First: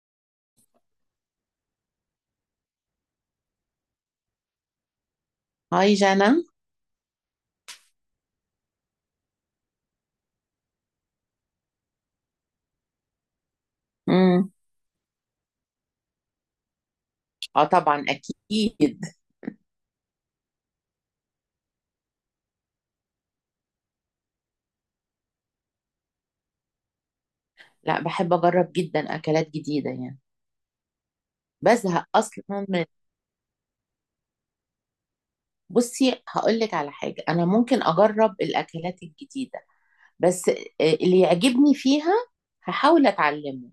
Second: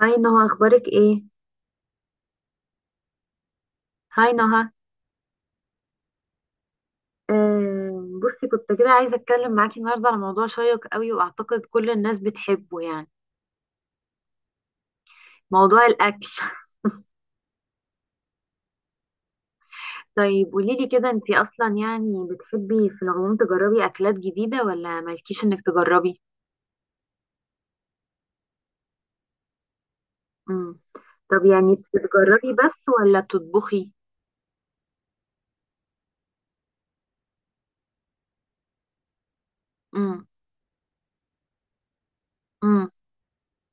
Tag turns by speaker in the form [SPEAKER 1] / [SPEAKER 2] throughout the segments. [SPEAKER 1] هاي نهى، اخبارك ايه هاي نهى
[SPEAKER 2] هاي جانا.
[SPEAKER 1] آه، بصي كنت كده عايزه اتكلم معاكي النهارده على موضوع شيق قوي، واعتقد كل الناس بتحبه يعني.
[SPEAKER 2] امم
[SPEAKER 1] موضوع الاكل.
[SPEAKER 2] اه، طبعا اكيد.
[SPEAKER 1] طيب قولي لي كده، انتي اصلا يعني بتحبي في العموم تجربي اكلات جديده ولا مالكيش انك تجربي؟
[SPEAKER 2] لا، بحب اجرب جدا اكلات جديده يعني.
[SPEAKER 1] امم. طب يعني
[SPEAKER 2] بزهق
[SPEAKER 1] بتجربي
[SPEAKER 2] اصلا من
[SPEAKER 1] بس ولا بتطبخي؟
[SPEAKER 2] بصي، هقول لك على حاجه. انا ممكن اجرب الاكلات الجديده
[SPEAKER 1] امم.
[SPEAKER 2] بس اللي يعجبني فيها
[SPEAKER 1] امم.
[SPEAKER 2] هحاول اتعلمه،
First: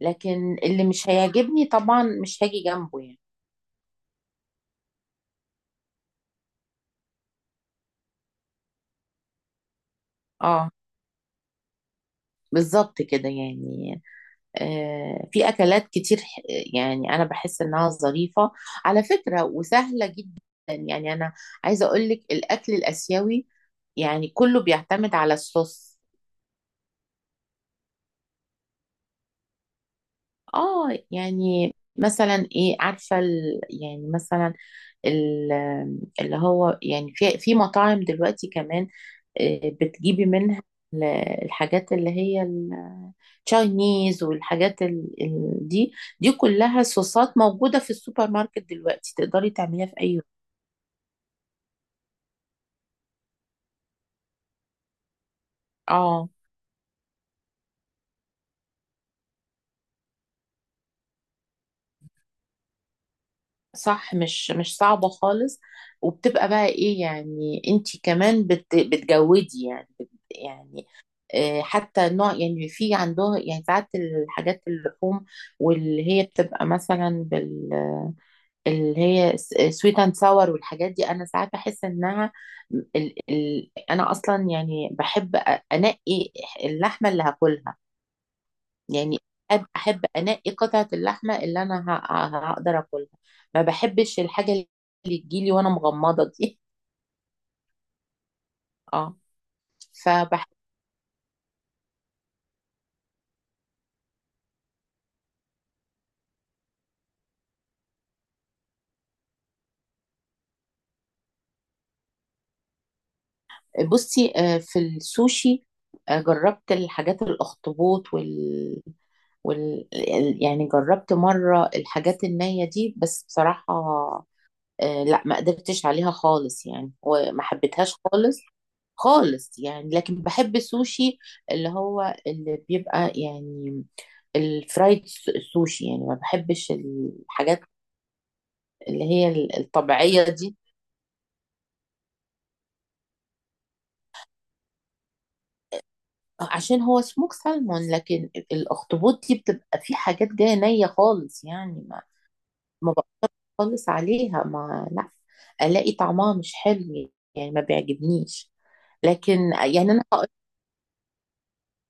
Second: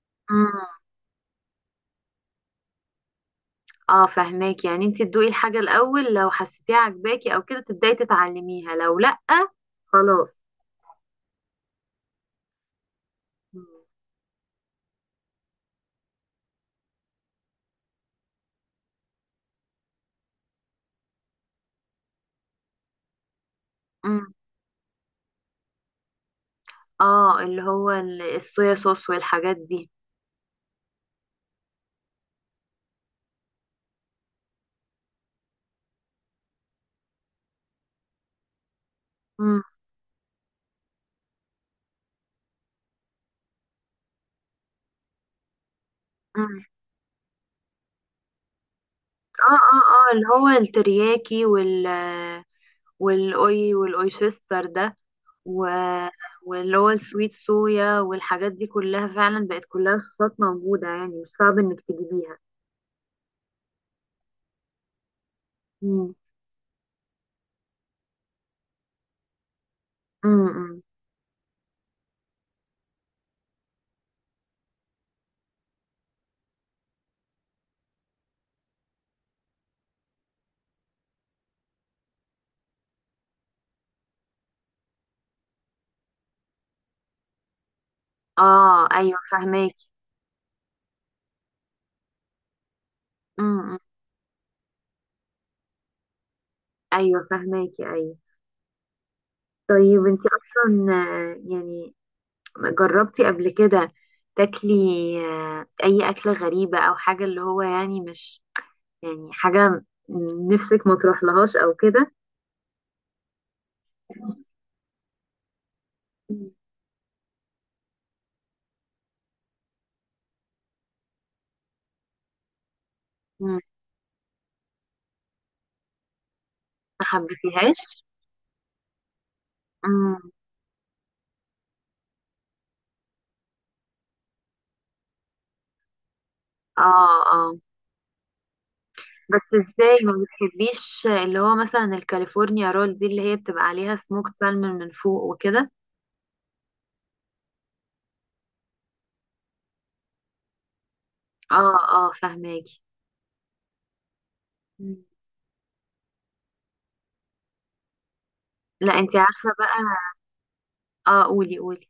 [SPEAKER 2] لكن
[SPEAKER 1] امم.
[SPEAKER 2] اللي مش هيعجبني طبعا مش هاجي جنبه يعني.
[SPEAKER 1] اه فهماك، يعني انتي تدوقي الحاجه الاول، لو حسيتيها عجباكي او كده تبداي تتعلميها، لو لا خلاص.
[SPEAKER 2] اه، بالظبط كده يعني. في اكلات كتير يعني انا بحس انها ظريفه على فكره وسهله جدا. يعني انا عايزه اقول لك الاكل الاسيوي يعني
[SPEAKER 1] امم.
[SPEAKER 2] كله بيعتمد على الصوص.
[SPEAKER 1] اه، اللي هو الصويا صوص والحاجات دي.
[SPEAKER 2] اه، يعني مثلا ايه؟ عارفه يعني مثلا ال... اللي هو يعني في مطاعم دلوقتي كمان
[SPEAKER 1] مم.
[SPEAKER 2] بتجيبي منها ال- الحاجات اللي هي التشاينيز والحاجات دي. دي
[SPEAKER 1] مم.
[SPEAKER 2] كلها صوصات موجوده في السوبر ماركت، دلوقتي تقدري
[SPEAKER 1] اه اه
[SPEAKER 2] تعمليها في
[SPEAKER 1] اه،
[SPEAKER 2] اي.
[SPEAKER 1] اللي هو الترياكي والاوي والاويشستر ده. و...
[SPEAKER 2] اه،
[SPEAKER 1] واللي هو السويت صويا والحاجات دي كلها، فعلا بقت كلها صوصات موجودة يعني، مش صعب انك تجيبيها.
[SPEAKER 2] صح. مش صعبة خالص.
[SPEAKER 1] مم.
[SPEAKER 2] وبتبقى بقى ايه يعني؟ انتي كمان بتجودي يعني بت
[SPEAKER 1] مم. مم.
[SPEAKER 2] يعني حتى نوع يعني في عندها يعني ساعات الحاجات اللحوم، واللي هي بتبقى مثلا اللي هي سويت اند ساور. والحاجات دي انا ساعات بحس انها ال ال انا اصلا يعني بحب انقي اللحمه اللي هاكلها.
[SPEAKER 1] اه، ايوه
[SPEAKER 2] يعني
[SPEAKER 1] فهماكي.
[SPEAKER 2] احب انقي قطعه اللحمه اللي انا هقدر اكلها.
[SPEAKER 1] مم.
[SPEAKER 2] ما
[SPEAKER 1] مم.
[SPEAKER 2] بحبش الحاجه اللي تجيلي وانا مغمضه دي.
[SPEAKER 1] ايوه فهماكي، ايوه.
[SPEAKER 2] اه.
[SPEAKER 1] طيب انت
[SPEAKER 2] فبح
[SPEAKER 1] اصلا، يعني جربتي قبل كده تاكلي اي اكلة غريبة، او حاجة اللي هو يعني مش يعني حاجة نفسك ما تروحلهاش او كده؟
[SPEAKER 2] بصي، في السوشي. جربت الحاجات الاخطبوط يعني جربت مره الحاجات النيه دي، بس
[SPEAKER 1] مم.
[SPEAKER 2] بصراحه لا، ما قدرتش عليها خالص يعني،
[SPEAKER 1] ما
[SPEAKER 2] وما حبيتهاش
[SPEAKER 1] حبيتيهاش؟
[SPEAKER 2] خالص. خالص يعني.
[SPEAKER 1] مم.
[SPEAKER 2] لكن بحب السوشي اللي هو اللي بيبقى يعني الفرايد سوشي. يعني ما بحبش
[SPEAKER 1] اه اه.
[SPEAKER 2] الحاجات اللي هي
[SPEAKER 1] بس ازاي ما
[SPEAKER 2] الطبيعية دي،
[SPEAKER 1] بتحبيش اللي هو مثلا الكاليفورنيا رول دي، اللي هي بتبقى عليها سموكت سالمون من فوق وكده؟
[SPEAKER 2] عشان هو سموك سالمون. لكن الاخطبوط دي بتبقى في حاجات جاية نية خالص
[SPEAKER 1] اه
[SPEAKER 2] يعني، ما
[SPEAKER 1] اه فهماكي.
[SPEAKER 2] ما بخلص عليها، ما
[SPEAKER 1] مم.
[SPEAKER 2] لا الاقي طعمها مش حلو يعني، ما بيعجبنيش.
[SPEAKER 1] لا انتي
[SPEAKER 2] لكن
[SPEAKER 1] عارفة بقى.
[SPEAKER 2] يعني انا
[SPEAKER 1] اه قولي قولي.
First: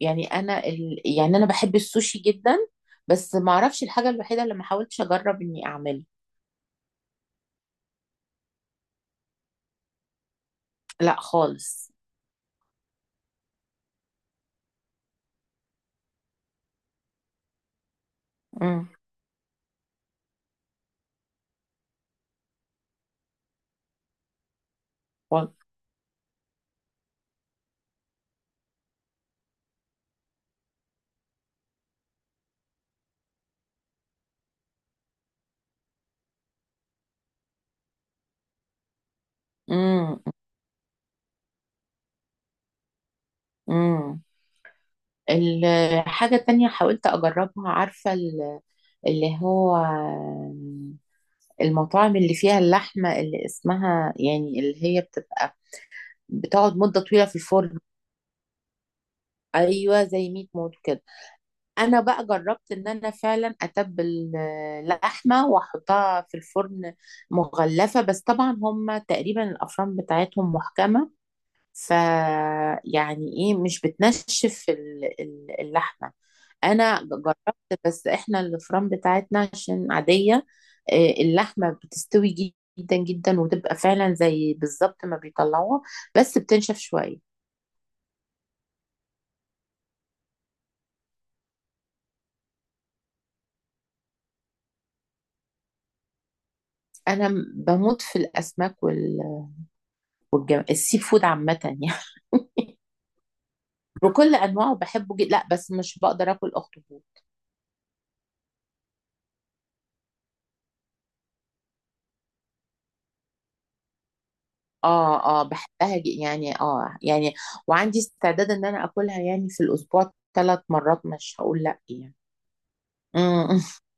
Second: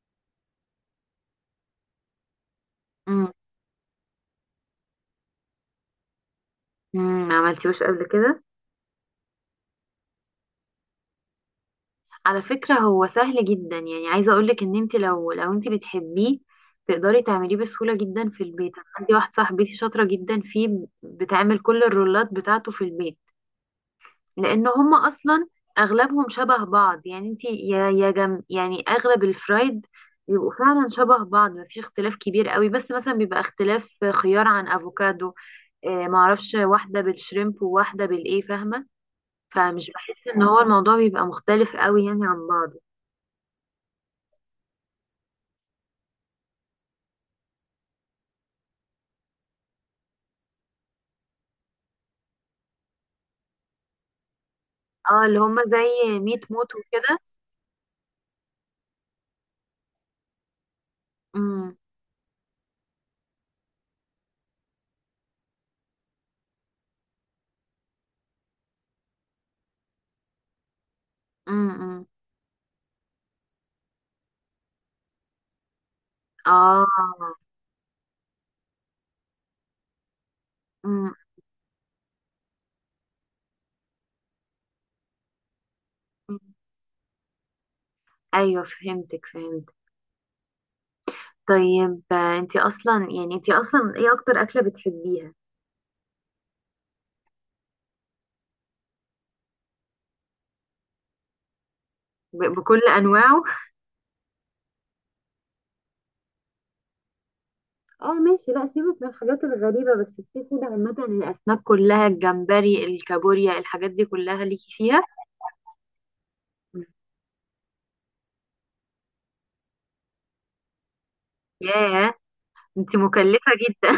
[SPEAKER 2] يعني انا يعني انا بحب السوشي جدا، بس ما اعرفش. الحاجة الوحيدة اللي ما حاولتش اجرب اني اعملها.
[SPEAKER 1] عملتيهوش قبل كده؟
[SPEAKER 2] لا خالص.
[SPEAKER 1] على فكرة هو سهل جدا، يعني عايزة اقولك ان انت لو انت بتحبيه تقدري تعمليه بسهولة جدا في البيت. انا
[SPEAKER 2] امم.
[SPEAKER 1] عندي واحدة صاحبتي شاطرة جدا فيه، بتعمل كل الرولات بتاعته في البيت. لان هما اصلا
[SPEAKER 2] خالص.
[SPEAKER 1] اغلبهم شبه بعض، يعني انت يا جم، يعني اغلب الفرايد بيبقوا فعلا شبه بعض، مفيش اختلاف كبير قوي، بس مثلا بيبقى اختلاف خيار عن افوكادو. معرفش واحدة بالشريمب وواحدة بالايه، فاهمة. فمش
[SPEAKER 2] امم.
[SPEAKER 1] بحس ان هو الموضوع بيبقى مختلف قوي يعني عن بعض.
[SPEAKER 2] امم. الحاجة التانية حاولت أجربها. عارفة اللي هو المطاعم اللي فيها اللحمة اللي اسمها يعني، اللي هي
[SPEAKER 1] اه اللي هم
[SPEAKER 2] بتبقى
[SPEAKER 1] زي ميت موت
[SPEAKER 2] بتقعد مدة
[SPEAKER 1] وكده.
[SPEAKER 2] طويلة في الفرن. أيوة، زي ميت موت كده.
[SPEAKER 1] امم.
[SPEAKER 2] أنا بقى جربت إن أنا فعلا أتبل لحمة وأحطها في الفرن مغلفة، بس طبعا هم تقريبا الأفران بتاعتهم محكمة.
[SPEAKER 1] امم.
[SPEAKER 2] ف
[SPEAKER 1] امم.
[SPEAKER 2] يعني ايه، مش بتنشف اللحمه.
[SPEAKER 1] اه.
[SPEAKER 2] انا جربت، بس احنا الفرن بتاعتنا عشان عاديه.
[SPEAKER 1] امم.
[SPEAKER 2] اللحمه بتستوي جدا جدا، وتبقى فعلا زي بالظبط ما بيطلعوها، بس
[SPEAKER 1] امم.
[SPEAKER 2] بتنشف شويه.
[SPEAKER 1] ايوه فهمتك، فهمت. طيب انتي اصلا ايه اكتر اكله بتحبيها؟
[SPEAKER 2] انا بموت في الاسماك السي فود عامه يعني.
[SPEAKER 1] بكل انواعه.
[SPEAKER 2] بكل انواعه بحبه جدا. لا، بس مش بقدر اكل اخطبوط.
[SPEAKER 1] اه ماشي، لا سيبك من الحاجات الغريبه، بس السي فود عامه الاسماك كلها الجمبري الكابوريا الحاجات دي كلها ليكي فيها؟
[SPEAKER 2] اه اه، بحبها يعني،
[SPEAKER 1] مم.
[SPEAKER 2] اه يعني، وعندي استعداد ان انا اكلها يعني في الاسبوع 3 مرات، مش هقول لا
[SPEAKER 1] ياه،
[SPEAKER 2] يعني.
[SPEAKER 1] انتي مكلفه
[SPEAKER 2] مم.
[SPEAKER 1] جدا.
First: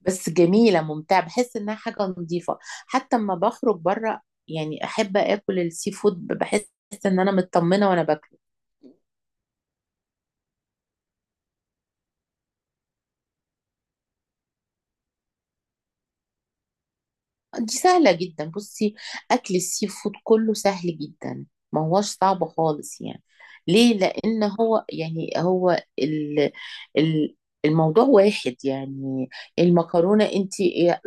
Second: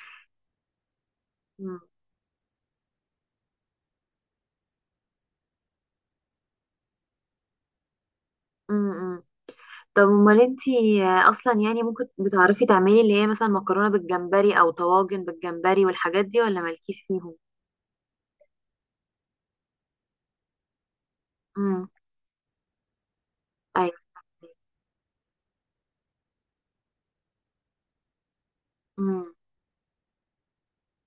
[SPEAKER 2] بس جميله، ممتعه، بحس انها
[SPEAKER 1] مم.
[SPEAKER 2] حاجه نظيفه. حتى اما بخرج بره يعني، احب اكل السي فود، بحس ان انا مطمنه وانا باكله.
[SPEAKER 1] مم. طب امال انتي اصلا يعني، ممكن بتعرفي تعملي اللي هي مثلا مكرونه بالجمبري او طواجن بالجمبري والحاجات دي، ولا مالكيش فيهم؟
[SPEAKER 2] دي سهلة جدا. بصي، أكل السي فود كله سهل جدا. ما
[SPEAKER 1] امم.
[SPEAKER 2] هوش صعب خالص يعني.
[SPEAKER 1] ايوه.
[SPEAKER 2] ليه؟ لأن هو يعني ال ال الموضوع واحد يعني.
[SPEAKER 1] امم.
[SPEAKER 2] المكرونة، انت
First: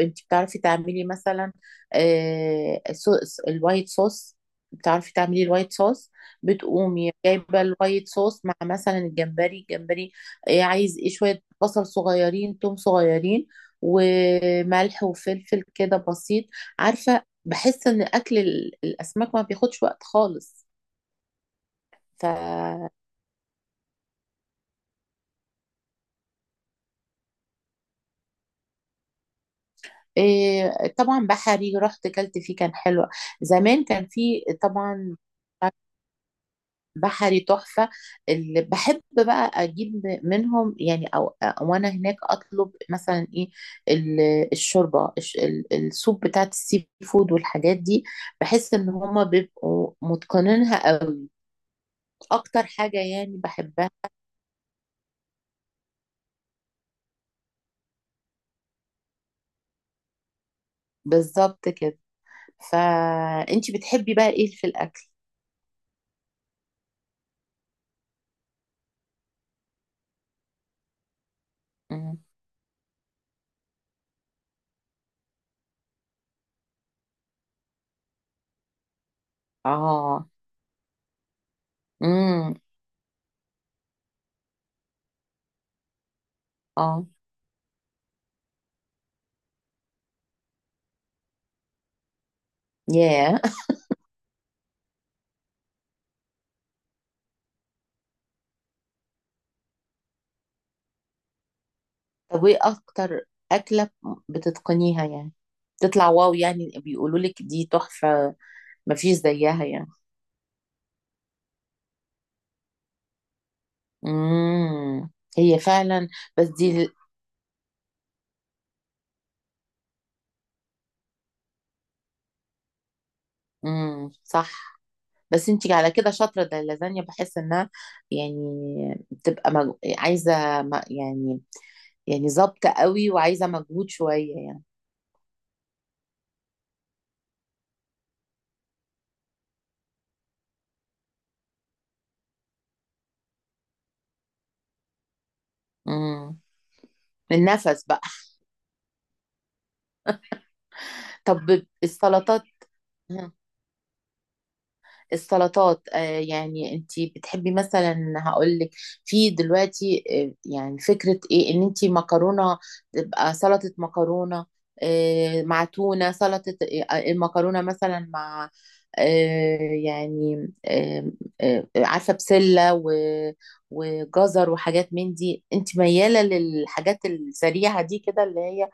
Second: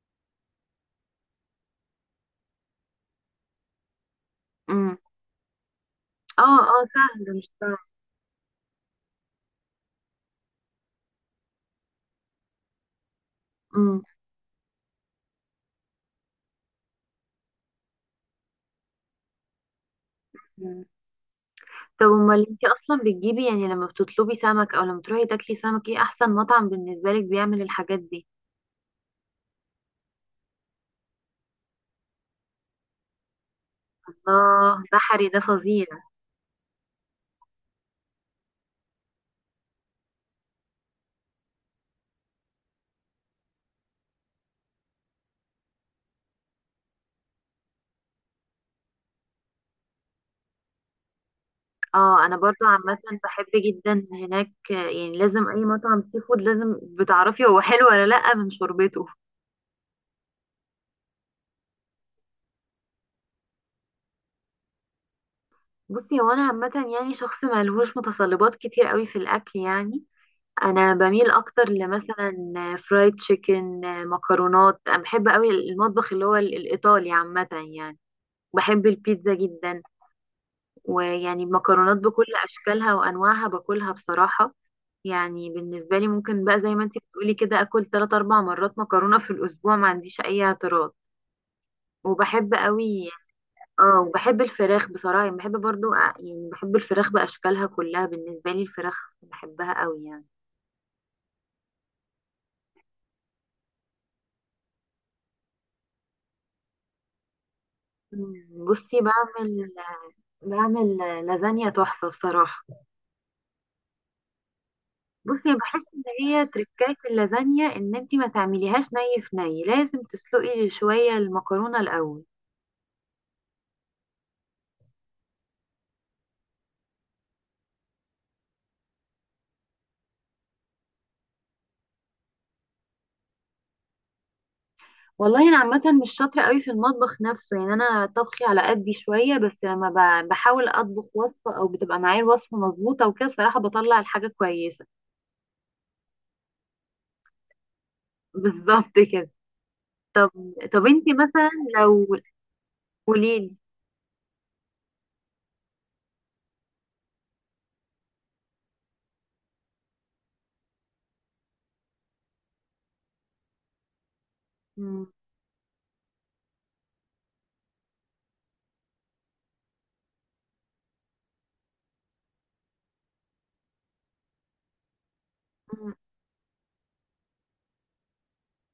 [SPEAKER 2] انت بتعرفي تعملي مثلا آه، صو- الوايت صوص.
[SPEAKER 1] امم.
[SPEAKER 2] بتعرفي تعملي الوايت صوص.
[SPEAKER 1] اه اه
[SPEAKER 2] بتقومي
[SPEAKER 1] سهل، مش
[SPEAKER 2] جايبة
[SPEAKER 1] صعب.
[SPEAKER 2] الوايت صوص مع مثلا الجمبري. الجمبري عايز ايه؟ شوية بصل صغيرين، توم صغيرين،
[SPEAKER 1] امم.
[SPEAKER 2] وملح وفلفل، كده بسيط. عارفة؟ بحس ان اكل الاسماك ما بياخدش وقت خالص.
[SPEAKER 1] أمم. طب
[SPEAKER 2] ف
[SPEAKER 1] امال انتي اصلا بتجيبي، يعني لما بتطلبي سمك او لما تروحي تاكلي سمك، ايه احسن مطعم بالنسبه لك بيعمل الحاجات دي؟
[SPEAKER 2] إيه، طبعا بحري، رحت كلت فيه، كان حلو زمان، كان فيه
[SPEAKER 1] الله،
[SPEAKER 2] طبعا.
[SPEAKER 1] بحري ده فظيع.
[SPEAKER 2] بحري تحفة. اللي بحب بقى اجيب منهم يعني، او وانا هناك اطلب مثلا ايه؟ الشوربة، السوب بتاعت السي فود والحاجات دي. بحس ان هما بيبقوا متقنينها قوي.
[SPEAKER 1] اه انا برضو
[SPEAKER 2] اكتر
[SPEAKER 1] عامه
[SPEAKER 2] حاجة يعني
[SPEAKER 1] بحب
[SPEAKER 2] بحبها.
[SPEAKER 1] جدا هناك. يعني لازم اي مطعم سي فود لازم بتعرفي هو حلو ولا لا من شوربته.
[SPEAKER 2] بالظبط كده. فانتي بتحبي بقى ايه في الاكل؟
[SPEAKER 1] بصي هو انا عامه يعني شخص ملهوش متطلبات كتير قوي في الاكل يعني، انا بميل اكتر
[SPEAKER 2] مم.
[SPEAKER 1] لمثلا فرايد تشيكن، مكرونات. انا بحب قوي المطبخ اللي هو الايطالي عامه، يعني بحب البيتزا جدا.
[SPEAKER 2] اه.
[SPEAKER 1] ويعني المكرونات بكل
[SPEAKER 2] امم.
[SPEAKER 1] اشكالها وانواعها باكلها بصراحه، يعني بالنسبه لي ممكن بقى زي ما انت
[SPEAKER 2] اه.
[SPEAKER 1] بتقولي كده اكل 3 4 مرات مكرونه في الاسبوع، ما عنديش اي اعتراض. وبحب قوي.
[SPEAKER 2] ياه.
[SPEAKER 1] اه، وبحب الفراخ بصراحة، يعني بحب برضو يعني بحب الفراخ بأشكالها كلها، بالنسبة لي الفراخ بحبها قوي يعني.
[SPEAKER 2] طب وايه اكتر اكله بتتقنيها يعني، تطلع واو، يعني بيقولوا لك دي تحفه،
[SPEAKER 1] مم. بصي
[SPEAKER 2] مفيش زيها
[SPEAKER 1] بعمل
[SPEAKER 2] يعني؟
[SPEAKER 1] بعمل لازانيا تحفة بصراحة.
[SPEAKER 2] امم.
[SPEAKER 1] بصي يعني
[SPEAKER 2] هي
[SPEAKER 1] بحس ان
[SPEAKER 2] فعلا،
[SPEAKER 1] هي
[SPEAKER 2] بس دي.
[SPEAKER 1] تركاية اللازانيا ان انتي ما تعمليهاش ني في ني، لازم تسلقي شوية المكرونة الأول.
[SPEAKER 2] امم، صح. بس انتي على كده شاطره ده. اللازانيا بحس انها يعني بتبقى يعني، يعني ظابطه قوي، وعايزه مجهود شويه يعني.
[SPEAKER 1] والله انا عامة مش شاطرة قوي في المطبخ نفسه يعني، انا طبخي على قدي شوية، بس لما بحاول اطبخ وصفة او بتبقى معايا الوصفة مظبوطة وكده بصراحة بطلع الحاجة كويسة.
[SPEAKER 2] امم. النفس بقى.
[SPEAKER 1] بالظبط كده. طب طب انتي مثلا
[SPEAKER 2] طب
[SPEAKER 1] لو
[SPEAKER 2] السلطات. مهم.
[SPEAKER 1] قوليلي.
[SPEAKER 2] السلطات، يعني انتي بتحبي مثلا؟ هقول لك، في دلوقتي يعني فكرة ايه؟ ان انتي مكرونة تبقى سلطة مكرونة،
[SPEAKER 1] مم.
[SPEAKER 2] مع تونة، سلطة المكرونة مثلا مع آه يعني آه عارفة؟ بسلة وجزر وحاجات من دي. انت
[SPEAKER 1] مم.
[SPEAKER 2] ميالة للحاجات السريعة دي كده؟ اللي هي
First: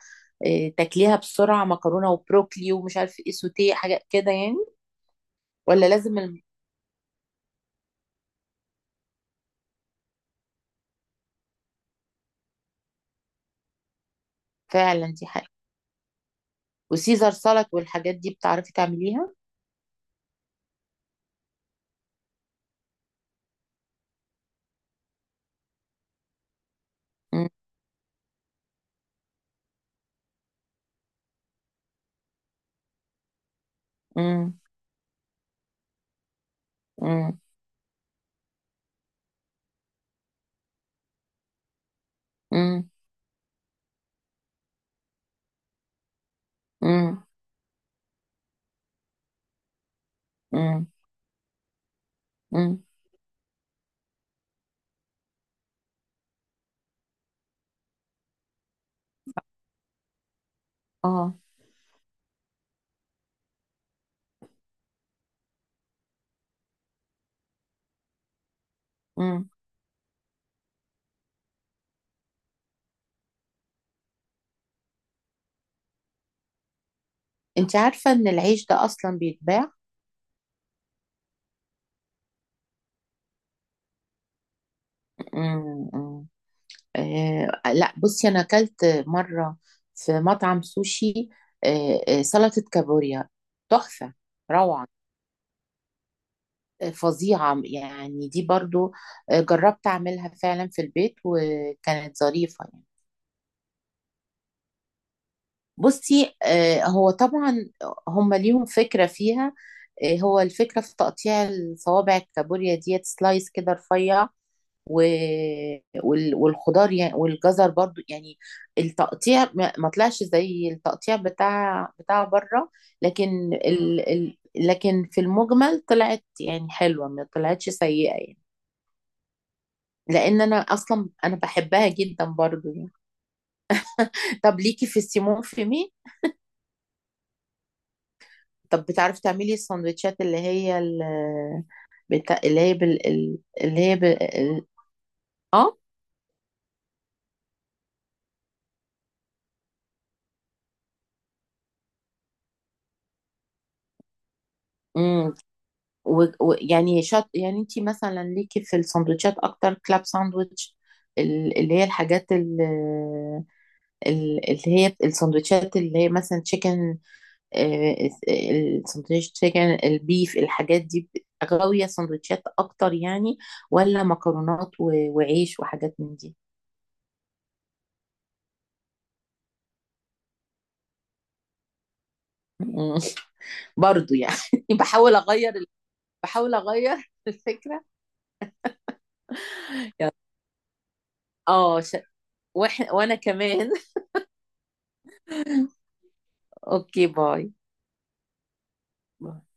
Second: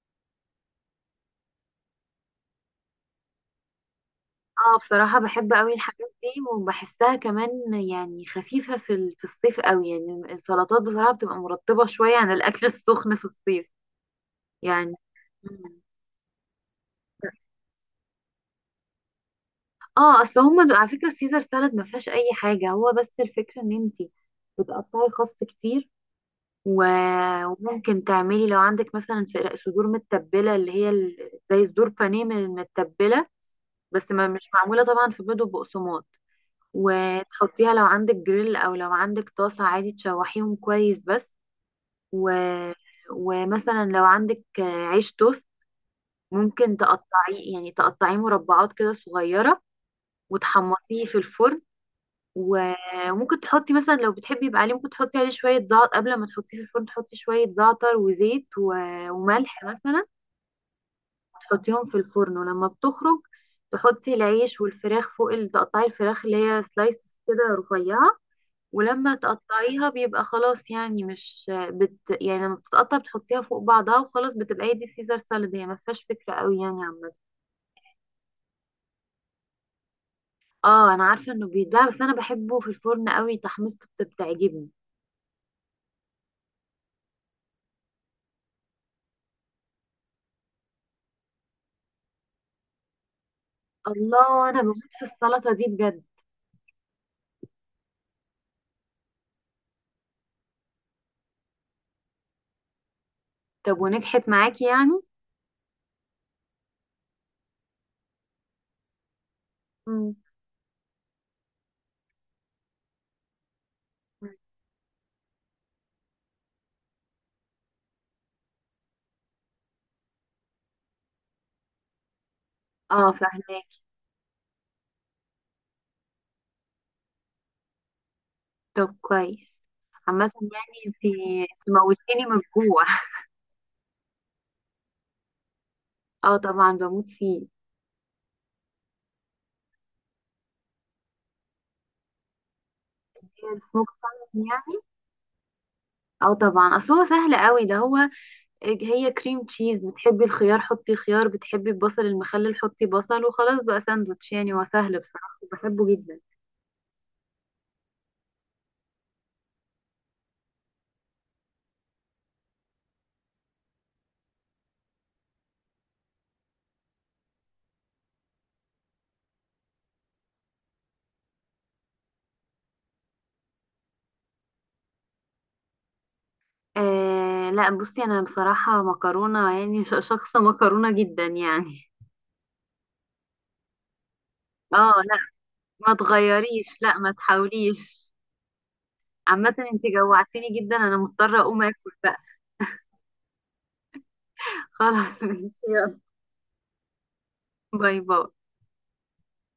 [SPEAKER 2] تاكليها بسرعة، مكرونة وبروكلي ومش عارف ايه، سوتيه، حاجات كده يعني.
[SPEAKER 1] اه بصراحة بحب قوي
[SPEAKER 2] ولا
[SPEAKER 1] الحاجات
[SPEAKER 2] لازم
[SPEAKER 1] دي،
[SPEAKER 2] الم...
[SPEAKER 1] وبحسها كمان يعني خفيفة في في الصيف قوي. يعني السلطات بصراحة بتبقى مرطبة شوية عن الأكل السخن في الصيف يعني.
[SPEAKER 2] فعلا دي حاجة.
[SPEAKER 1] مم.
[SPEAKER 2] وسيزر سالاد والحاجات دي بتعرفي تعمليها؟
[SPEAKER 1] اه، اصل هما على فكرة السيزر سالاد ما فيهاش اي حاجة، هو بس الفكرة ان انتي بتقطعي خس كتير،
[SPEAKER 2] مم،
[SPEAKER 1] وممكن تعملي لو عندك مثلا صدور متبلة، اللي هي زي صدور بانيه من المتبلة، بس ما مش
[SPEAKER 2] مم،
[SPEAKER 1] معمولة طبعا في بيض وبقسماط،
[SPEAKER 2] مم،
[SPEAKER 1] وتحطيها لو عندك جريل او لو عندك طاسة عادي تشوحيهم كويس بس. و...
[SPEAKER 2] مم،
[SPEAKER 1] ومثلا لو عندك عيش توست ممكن
[SPEAKER 2] مم،
[SPEAKER 1] تقطعيه مربعات كده صغيرة
[SPEAKER 2] مم،
[SPEAKER 1] وتحمصيه في الفرن. و-
[SPEAKER 2] مم،
[SPEAKER 1] وممكن تحطي مثلا لو بتحبي يبقى عليه، ممكن تحطي عليه شوية زعتر قبل ما تحطيه في الفرن، تحطي شوية زعتر وزيت و... وملح مثلا،
[SPEAKER 2] اه،
[SPEAKER 1] تحطيهم في الفرن. ولما بتخرج تحطي العيش والفراخ فوق، تقطعي الفراخ اللي هي سلايس كده رفيعة، ولما
[SPEAKER 2] مم.
[SPEAKER 1] تقطعيها بيبقى خلاص يعني مش يعني لما بتتقطع بتحطيها فوق بعضها وخلاص، بتبقى هي دي سيزر سالاد. هي ما فيهاش فكرة قوي يعني عامة.
[SPEAKER 2] انت عارفة ان العيش ده اصلا بيتباع؟
[SPEAKER 1] اه انا عارفة انه بيتباع، بس انا بحبه في الفرن قوي، تحميصته بتعجبني.
[SPEAKER 2] مم، مم. لا، بصي انا اكلت مرة في مطعم سوشي. آه آه، سلطة كابوريا. تحفة.
[SPEAKER 1] الله انا
[SPEAKER 2] روعة.
[SPEAKER 1] بموت في السلطة دي بجد.
[SPEAKER 2] فظيعة يعني، دي برضو. جربت أعملها فعلا في البيت، وكانت ظريفة يعني.
[SPEAKER 1] طب ونجحت معاكي يعني؟
[SPEAKER 2] بصي، هو طبعا هم ليهم فكرة فيها.
[SPEAKER 1] مم.
[SPEAKER 2] هو الفكرة في تقطيع الصوابع الكابوريا ديت سلايس كده رفيع و... والخضار يعني، والجزر برضو يعني، التقطيع ما طلعش زي التقطيع بتاع بره.
[SPEAKER 1] اه
[SPEAKER 2] لكن
[SPEAKER 1] فاهمة.
[SPEAKER 2] لكن في المجمل طلعت يعني حلوة، ما طلعتش سيئة يعني.
[SPEAKER 1] طب كويس، عامة
[SPEAKER 2] لأن أنا
[SPEAKER 1] يعني انت
[SPEAKER 2] أصلا
[SPEAKER 1] انت
[SPEAKER 2] بحبها جدا
[SPEAKER 1] موتيني من
[SPEAKER 2] برضو
[SPEAKER 1] الجوع.
[SPEAKER 2] يعني. طب ليكي في السيمون فيمي؟
[SPEAKER 1] اه طبعا بموت فيه.
[SPEAKER 2] طب بتعرفي تعملي السندوتشات اللي هي ال... بتا... اللي هي بال... ال-
[SPEAKER 1] السموك سالمون يعني؟
[SPEAKER 2] اه.
[SPEAKER 1] اه طبعا، اصل هو سهل قوي ده، هو هي كريم تشيز، بتحبي الخيار حطي خيار، بتحبي البصل المخلل حطي بصل وخلاص بقى ساندوتش، يعني هو سهل
[SPEAKER 2] امم.
[SPEAKER 1] بصراحة بحبه جدا.
[SPEAKER 2] يعني يعني انت مثلا ليكي في السندوتشات اكتر؟ كلاب ساندوتش، اللي هي الحاجات اللي هي السندوتشات اللي هي مثلا تشيكن. السندوتش تشيكن، البيف، الحاجات دي، غاوية سندوتشات اكتر يعني؟ ولا مكرونات وعيش وحاجات من دي؟
[SPEAKER 1] آه لا، بصي انا بصراحة مكرونة يعني شخصة مكرونة جدا يعني.
[SPEAKER 2] مم. برضو يعني.
[SPEAKER 1] اه
[SPEAKER 2] بحاول
[SPEAKER 1] لا،
[SPEAKER 2] اغير.
[SPEAKER 1] ما
[SPEAKER 2] بحاول
[SPEAKER 1] تغيريش، لا
[SPEAKER 2] اغير
[SPEAKER 1] ما
[SPEAKER 2] الفكره.
[SPEAKER 1] تحاوليش. عامة انت جوعتيني جدا، انا مضطرة اقوم
[SPEAKER 2] اه.
[SPEAKER 1] اكل
[SPEAKER 2] ش...
[SPEAKER 1] بقى.
[SPEAKER 2] واحنا وانا كمان.
[SPEAKER 1] خلاص ماشي، يلا.
[SPEAKER 2] اوكي، باي.
[SPEAKER 1] باي باي.
[SPEAKER 2] باي.